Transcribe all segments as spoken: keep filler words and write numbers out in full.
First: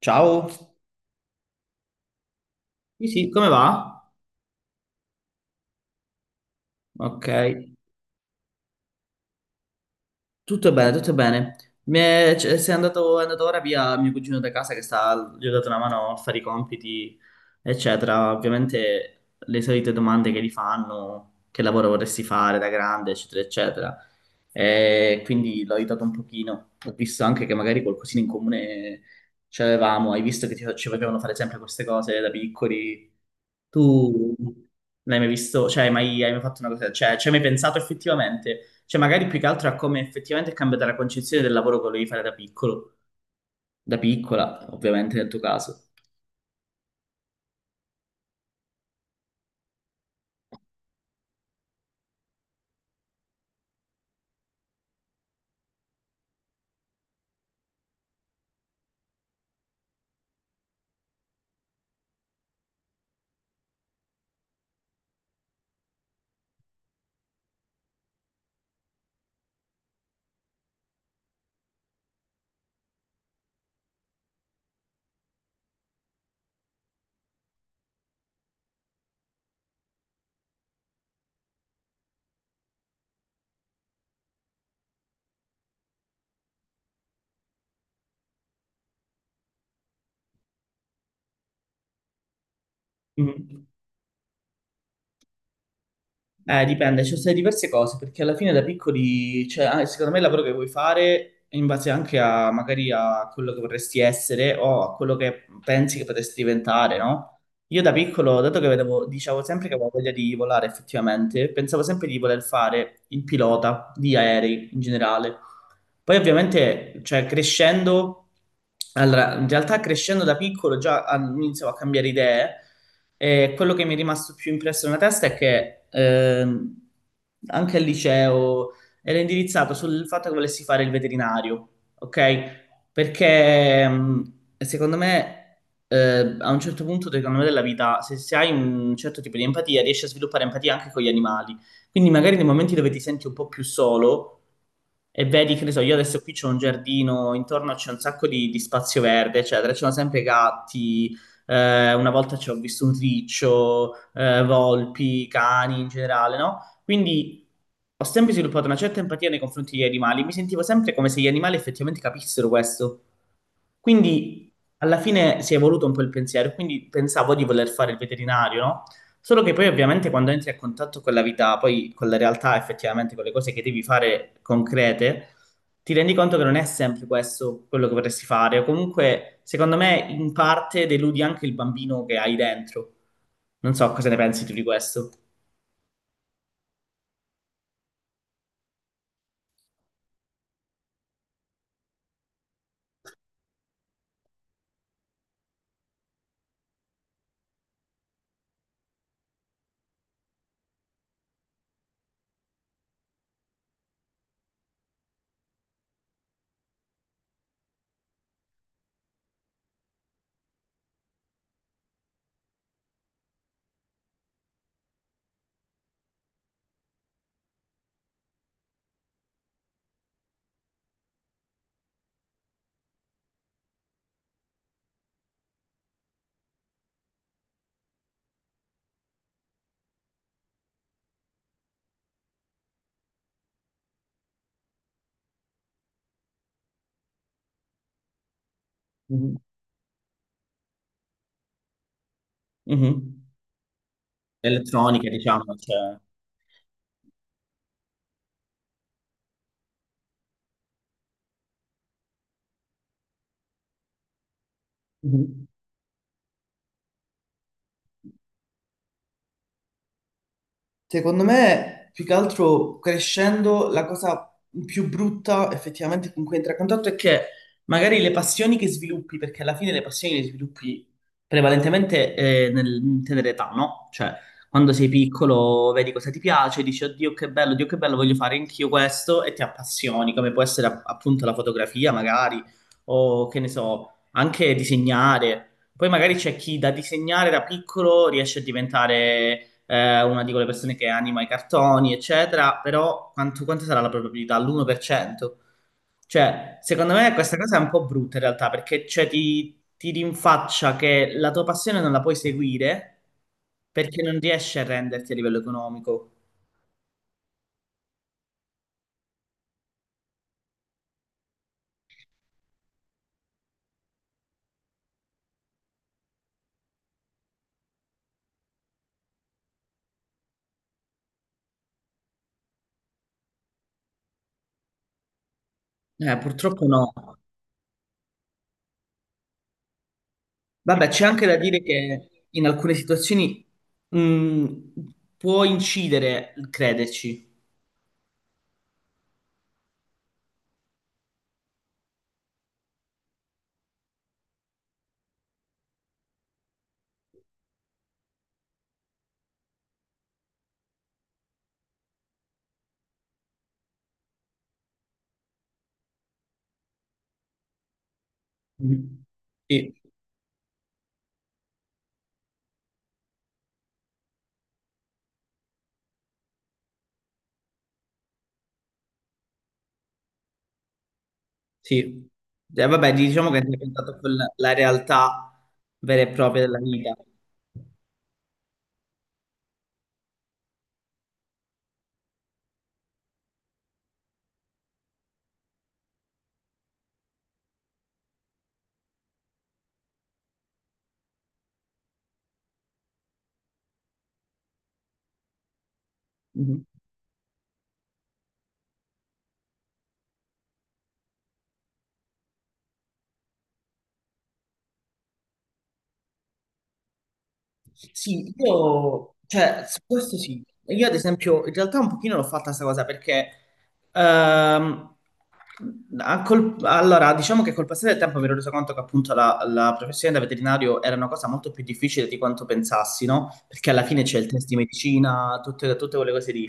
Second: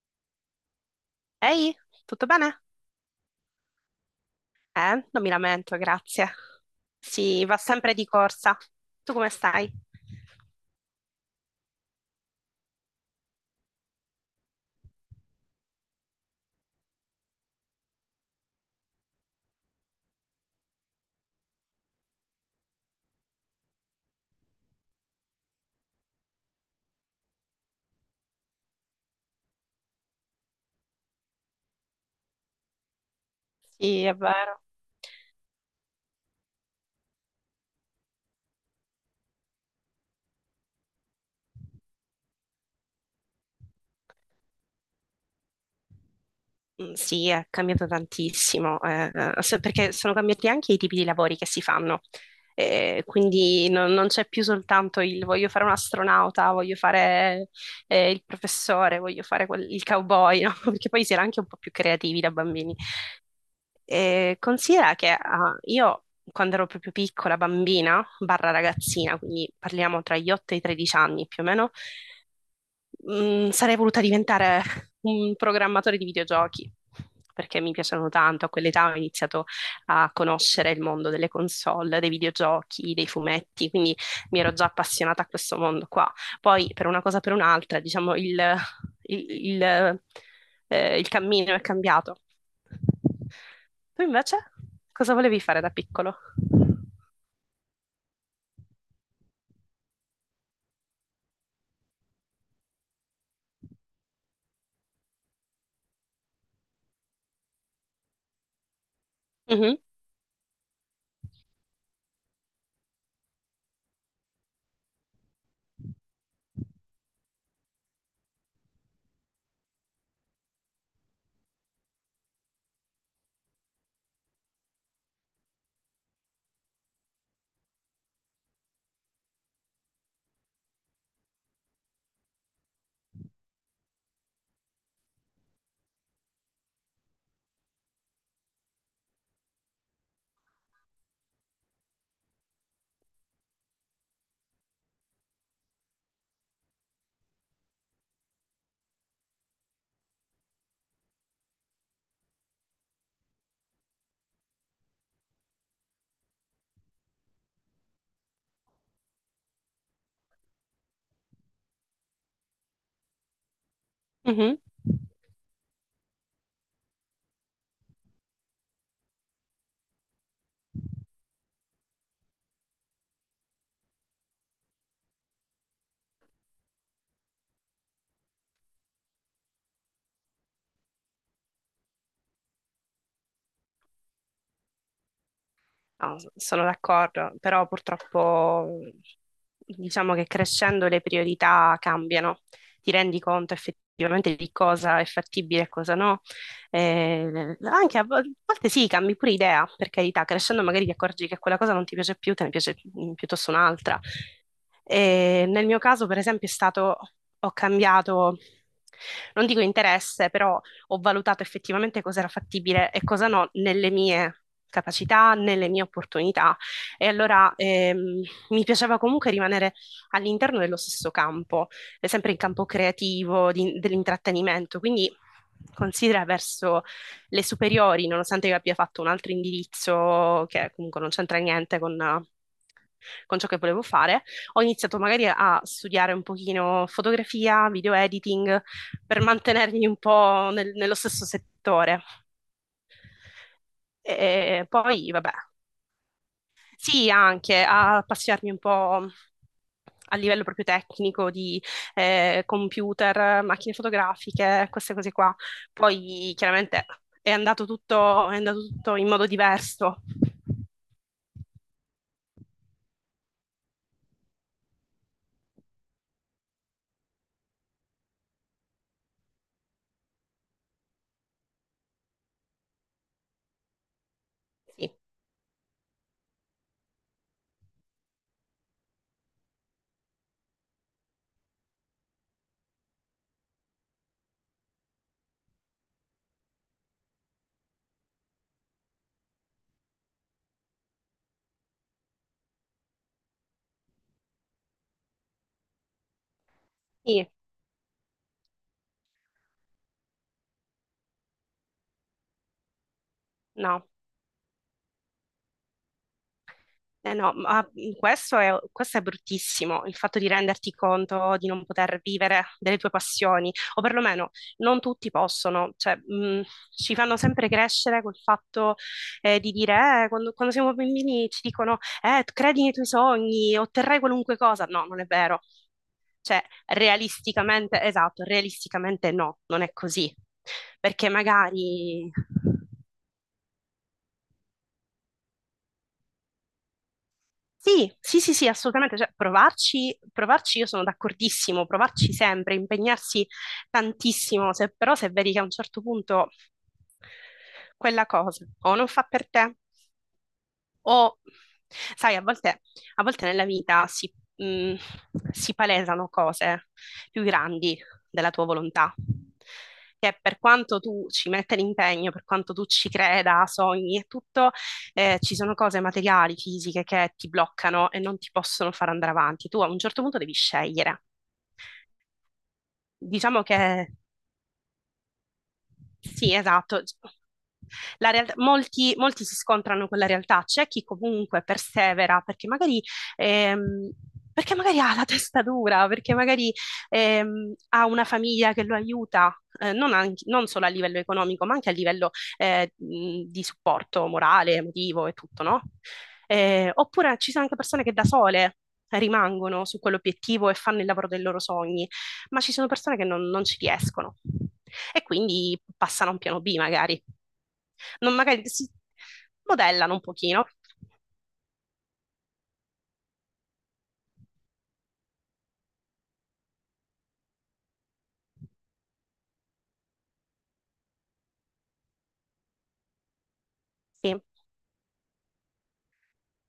Ciao. Ehi, tutto bene? Sì, sì, come va? Eh, non mi lamento, grazie. Ok, Sì, va sempre di corsa. Tu come stai? tutto bene, tutto bene. Mi è, c- se è andato, è andato ora via mio cugino da casa che sta, gli ho dato una mano a fare i compiti, eccetera. Ovviamente le solite domande che gli fanno, che lavoro vorresti fare da grande, eccetera, eccetera. E quindi l'ho aiutato un pochino. Ho visto anche che magari qualcosina in comune ce l'avevamo, hai visto che ci, ci facevano fare sempre queste cose da piccoli. Sì, è Tu vero. l'hai mai visto? Cioè, hai mai, hai mai fatto una cosa? Cioè, ci hai mai pensato effettivamente? Cioè, magari più che altro a come effettivamente è cambiata la concezione del lavoro che volevi fare da piccolo, da piccola, ovviamente nel tuo caso. Mm, Sì, è cambiato tantissimo, eh, eh, se- perché sono cambiati anche i tipi di lavori che si fanno. Eh, quindi non, non c'è più soltanto il voglio fare un astronauta, voglio fare eh, il professore, voglio fare quel- il cowboy, no? Perché poi si era anche un po' più creativi da bambini. Eh, considera che ah, io quando ero proprio piccola, bambina, barra ragazzina, quindi parliamo tra gli otto e i tredici anni più o meno. Mh, sarei voluta diventare un programmatore di videogiochi perché mi piacciono tanto. A quell'età ho iniziato a conoscere il mondo delle console, dei videogiochi, dei fumetti, quindi mi ero già appassionata a questo mondo qua. Poi per una cosa o per un'altra, diciamo, il, il- il, eh, il cammino è cambiato. Mhm. Tu invece cosa volevi fare da piccolo? Eh, dipende, ci sono state diverse cose, perché alla fine da piccoli, cioè, ah, secondo me il lavoro che vuoi fare è in base anche a magari a quello che vorresti essere o a quello che pensi che potresti diventare, no? Io da piccolo, dato che vedevo, dicevo sempre che Mhm, avevo voglia di volare effettivamente, pensavo sempre di voler fare il pilota di aerei in generale. Poi ovviamente, cioè, crescendo, allora, in realtà crescendo da piccolo già ah, iniziavo a cambiare idee e quello che mi è rimasto più impresso nella testa è che ehm, anche al liceo era indirizzato sul fatto che volessi fare il veterinario, ok? Perché mh, secondo me eh, a un certo punto secondo me, della vita, se, se hai un certo tipo di empatia, riesci a sviluppare empatia anche con gli animali. Quindi magari nei momenti dove ti senti un po' più solo e vedi, che ne so, io adesso qui c'ho un giardino, intorno c'è un sacco di, di spazio verde, eccetera, ci sono sempre gatti, eh, una volta ci ho visto un riccio, eh, volpi, cani in generale, no? Quindi ho sempre sviluppato una certa empatia nei confronti degli animali, mi sentivo sempre come se gli animali effettivamente capissero questo. Quindi mhm. alla fine si è evoluto un po' il pensiero, quindi pensavo di voler fare il veterinario, no? Solo che poi ovviamente quando entri a contatto con la vita, poi con la realtà, effettivamente con le cose che devi fare concrete, ti rendi conto che non è sempre questo quello che vorresti fare, o comunque, secondo me, in parte deludi anche il bambino che hai dentro. Non so cosa ne pensi tu di questo. No, sono d'accordo, però purtroppo diciamo che crescendo le priorità cambiano, ti rendi conto effettivamente di cosa è fattibile e cosa no. Eh, anche a, vo- a volte sì, cambi pure idea, per carità, crescendo magari ti accorgi che quella cosa non ti piace più, te ne piace mm, piuttosto un'altra. E nel mio caso, per esempio, è stato, ho cambiato, non dico interesse, però ho valutato effettivamente cosa era fattibile e cosa no nelle mie capacità, nelle mie opportunità. E allora ehm, mi piaceva comunque rimanere all'interno dello stesso campo, eh, sempre in campo creativo, di- dell'intrattenimento. Quindi considera verso le superiori, nonostante io abbia fatto un altro indirizzo che comunque non c'entra niente con, eh, con ciò che volevo fare, ho iniziato magari a studiare un pochino fotografia, video editing, per Mhm. mantenermi un po' nel- nello stesso settore. Mhm. E Elettronica, poi, vabbè, diciamo, cioè. sì, anche a appassionarmi un po' a livello proprio tecnico di eh, computer, macchine fotografiche, queste cose qua. Mhm. Poi chiaramente è andato tutto, è andato tutto in modo diverso. Secondo me, più che altro crescendo, la cosa più brutta effettivamente con cui entra a contatto è che magari le passioni che sviluppi, perché alla fine le passioni le sviluppi prevalentemente eh, nel in tenera età, no? Cioè, quando sei Sì, piccolo vedi cosa ti piace, dici, oddio che bello, Dio che bello, voglio fare anch'io questo e ti appassioni, come può essere app- appunto la fotografia magari, o che ne so, anche disegnare. Poi magari c'è chi da disegnare da piccolo riesce a diventare eh, una di quelle persone che anima i cartoni, eccetera, però quanto, quanta sarà la probabilità? L'uno per cento? Cioè, secondo me sì, questa cosa è un po' brutta in realtà, perché cioè, ti, ti rinfaccia che la tua passione non la puoi seguire no. perché non riesci a renderti a livello economico. Eh no, ma questo è, questo è bruttissimo, il fatto di renderti conto di non poter vivere delle tue passioni, o perlomeno non tutti possono, cioè, mh, ci fanno sempre crescere col fatto eh, di dire, eh, quando, quando siamo bambini ci dicono, eh, credi nei tuoi sogni, otterrai qualunque cosa. No, non è vero. Eh, Cioè, purtroppo no. realisticamente, esatto, realisticamente no, non è così. Vabbè, c'è Perché anche da dire che magari in alcune situazioni mh, può incidere il crederci. sì, sì, sì, sì, assolutamente, cioè, provarci, provarci io sono d'accordissimo, provarci sempre, impegnarsi tantissimo, se- però se vedi che a un certo punto quella cosa o non fa per te o sai, a volte, a volte nella vita si, mh, si palesano cose più grandi della tua volontà, Mhm. Sì, che per quanto tu ci metta l'impegno, per quanto tu ci creda, sogni e tutto, eh, ci sono cose materiali, fisiche che ti bloccano e non ti possono far andare avanti. Tu a un certo punto devi scegliere. sì. Eh, vabbè, diciamo che Diciamo è che contatto con la realtà vera e sì, propria della esatto. vita. La realtà- molti, molti si scontrano con la realtà, c'è chi comunque persevera perché magari, ehm, perché magari ha la testa dura, perché magari ehm, ha una famiglia che lo aiuta, eh, non, anche- non solo a livello economico, ma anche a livello eh, mh, di supporto morale, emotivo e tutto, no? Mhm. Eh, oppure ci sono anche persone che da sole rimangono su quell'obiettivo e fanno il lavoro dei loro sogni, ma ci sono persone che non, non ci riescono e quindi passano a un piano B magari. Non Sì, magari si io, cioè, su modellano un questo sì. pochino. Io ad esempio, in realtà un pochino l'ho fatta questa cosa perché, ehm, a col- allora, diciamo che col passare del tempo mi ero reso conto che appunto la, la professione da veterinario era una cosa molto più difficile di quanto pensassi, no? Perché alla fine Sì, c'è il test di medicina, tutte, tutte quelle cose lì.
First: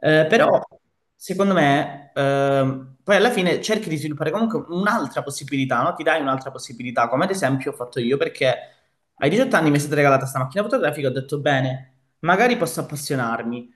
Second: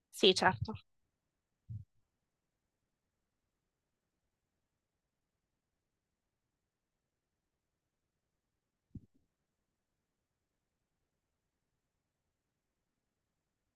Eh, sì, però, certo. secondo me, ehm, poi alla fine cerchi di sviluppare comunque un'altra possibilità, no? Ti dai un'altra possibilità, come ad esempio ho fatto io perché... Ai diciotto anni mi è stata regalata questa macchina fotografica, ho detto bene, magari posso appassionarmi.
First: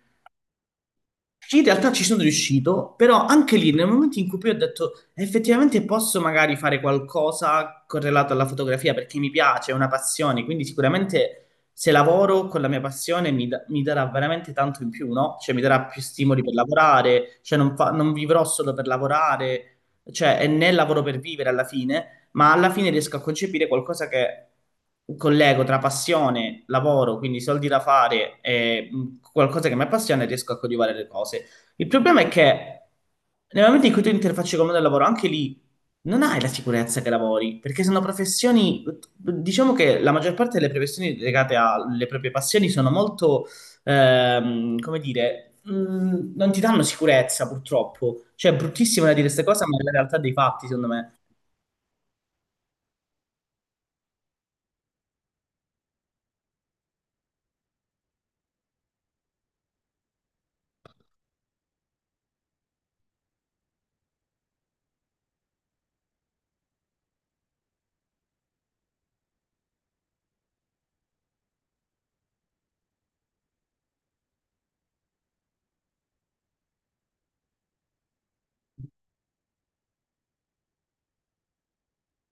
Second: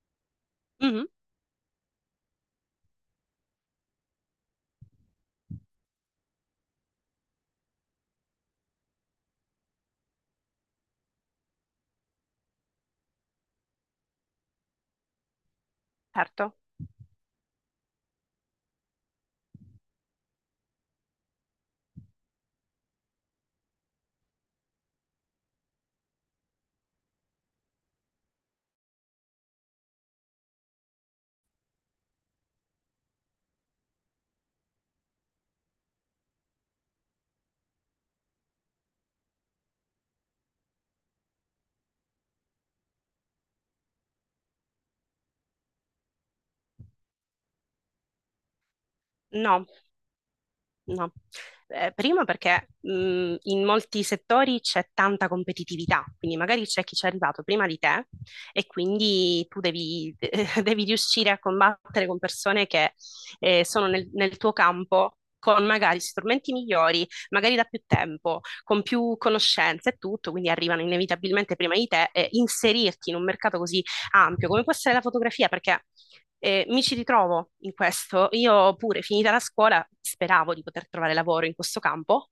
Mhm, Sì, in realtà ci sono riuscito, però anche lì nel momento in cui poi ho detto effettivamente posso magari fare qualcosa correlato alla fotografia perché mi piace, è una passione, quindi sicuramente se lavoro con la mia passione mi, da- mi darà veramente tanto in più, no? Cioè mi darà più stimoli per certo. lavorare, cioè non, fa- non vivrò solo per lavorare, cioè è nel lavoro per vivere alla fine ma alla fine riesco a concepire qualcosa che collego tra passione, lavoro, quindi soldi da fare e mh, qualcosa che mi appassiona e riesco a coltivare le cose. Il problema è che nel momento in cui tu interfacci con il mondo del lavoro, anche lì non hai la sicurezza che lavori, perché sono professioni, diciamo che la maggior parte delle professioni legate alle proprie passioni sono molto, ehm, come dire, mh, non ti danno sicurezza purtroppo. Cioè, è bruttissimo da dire queste cose, No, ma è la realtà dei fatti, secondo no, me. Eh, primo perché mh, in molti settori c'è tanta competitività, quindi magari c'è chi ci è arrivato prima di te e quindi tu devi, devi riuscire a combattere con persone che eh, sono nel, nel tuo campo con magari strumenti migliori, magari da più tempo, con più conoscenze e tutto, quindi arrivano inevitabilmente prima di te e inserirti in un mercato così ampio come può essere la fotografia, perché eh, mi ci ritrovo in questo. Io pure, finita la scuola, speravo di poter trovare lavoro in questo campo,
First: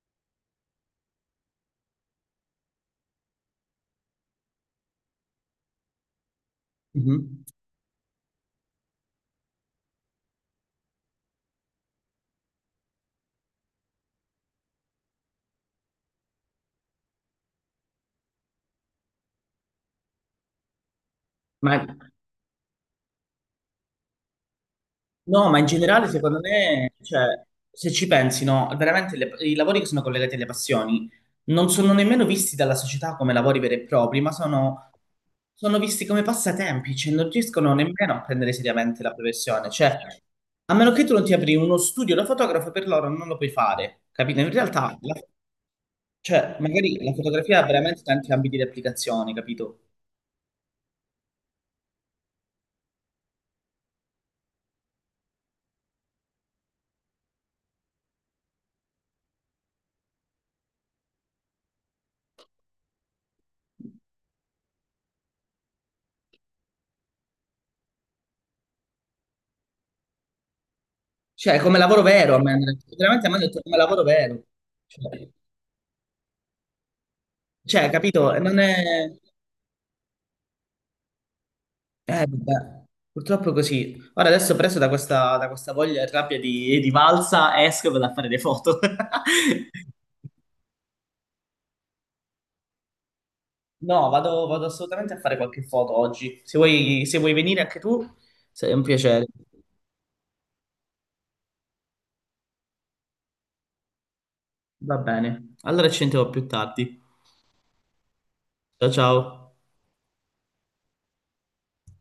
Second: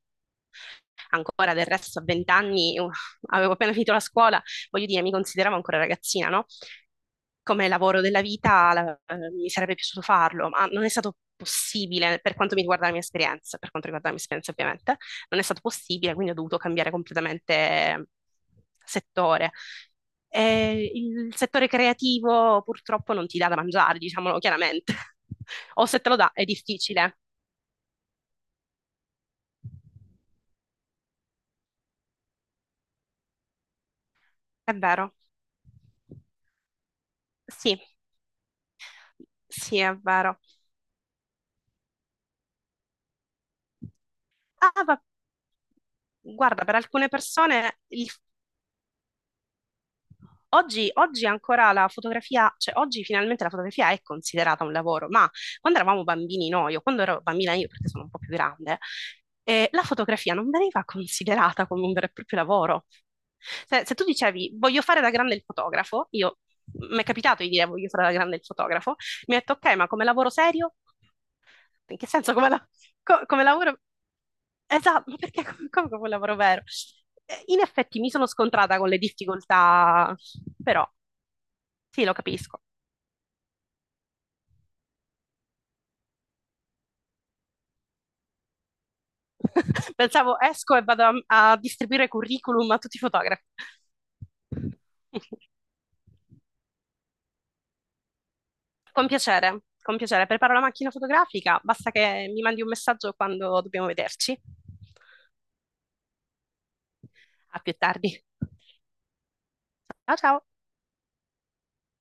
ancora del resto a venti anni. Uh, avevo appena finito la scuola, voglio dire, mi consideravo ancora ragazzina, no? Mhm. Come lavoro della vita, la- eh, mi sarebbe piaciuto farlo, ma non è stato possibile per quanto mi riguarda la mia esperienza, per quanto riguarda la mia esperienza ovviamente, non è stato possibile, quindi ho dovuto cambiare completamente settore. E il settore Ma, creativo purtroppo non ti dà da mangiare, diciamolo chiaramente. no, ma in O se generale, te lo dà secondo è me, difficile, cioè, se ci pensi, no, veramente le- i lavori che sono collegati alle passioni non sono nemmeno visti dalla società come lavori veri e propri, ma è sono, vero. sono visti come passatempi, cioè non riescono Sì, nemmeno a prendere seriamente la professione. sì, è Cioè, vero. a meno che tu non ti apri uno studio da fotografo, per loro non lo puoi fare, capito? In Ah, realtà, ma la- cioè, guarda, per magari alcune la fotografia ha persone veramente il- tanti ambiti di applicazione, capito? oggi, oggi ancora la fotografia, cioè oggi finalmente la fotografia è considerata un lavoro, ma quando eravamo bambini noi, o quando ero bambina io, perché sono un po' più grande, eh, la fotografia non veniva considerata come un vero e proprio lavoro. Se, se tu dicevi voglio fare da grande il fotografo, io mi è capitato di dire voglio fare da grande il fotografo, mi ha detto ok, ma come lavoro serio? Cioè, come In lavoro che senso vero, a come, me- la- co- veramente a me Come hanno detto come lavoro? lavoro vero. Esatto, ma Cioè, perché come, come capolavoro vero? Eh, In Cioè, effetti mi sono capito? Non è... scontrata con le difficoltà, però sì, lo Eh, capisco. vabbè. Purtroppo è così. Ora adesso preso da questa, da questa voglia e rabbia di, di valsa, esco e vado a fare le foto. Pensavo esco e vado a, a distribuire curriculum a tutti i fotografi. No, vado, vado assolutamente a fare qualche foto oggi. Se vuoi, se vuoi venire anche tu, sei un Con piacere. piacere, con piacere. Preparo la macchina fotografica, basta che mi mandi un messaggio quando dobbiamo vederci. Va bene. Allora ci sentiamo più tardi. A più tardi. Ciao ciao. Ciao ciao.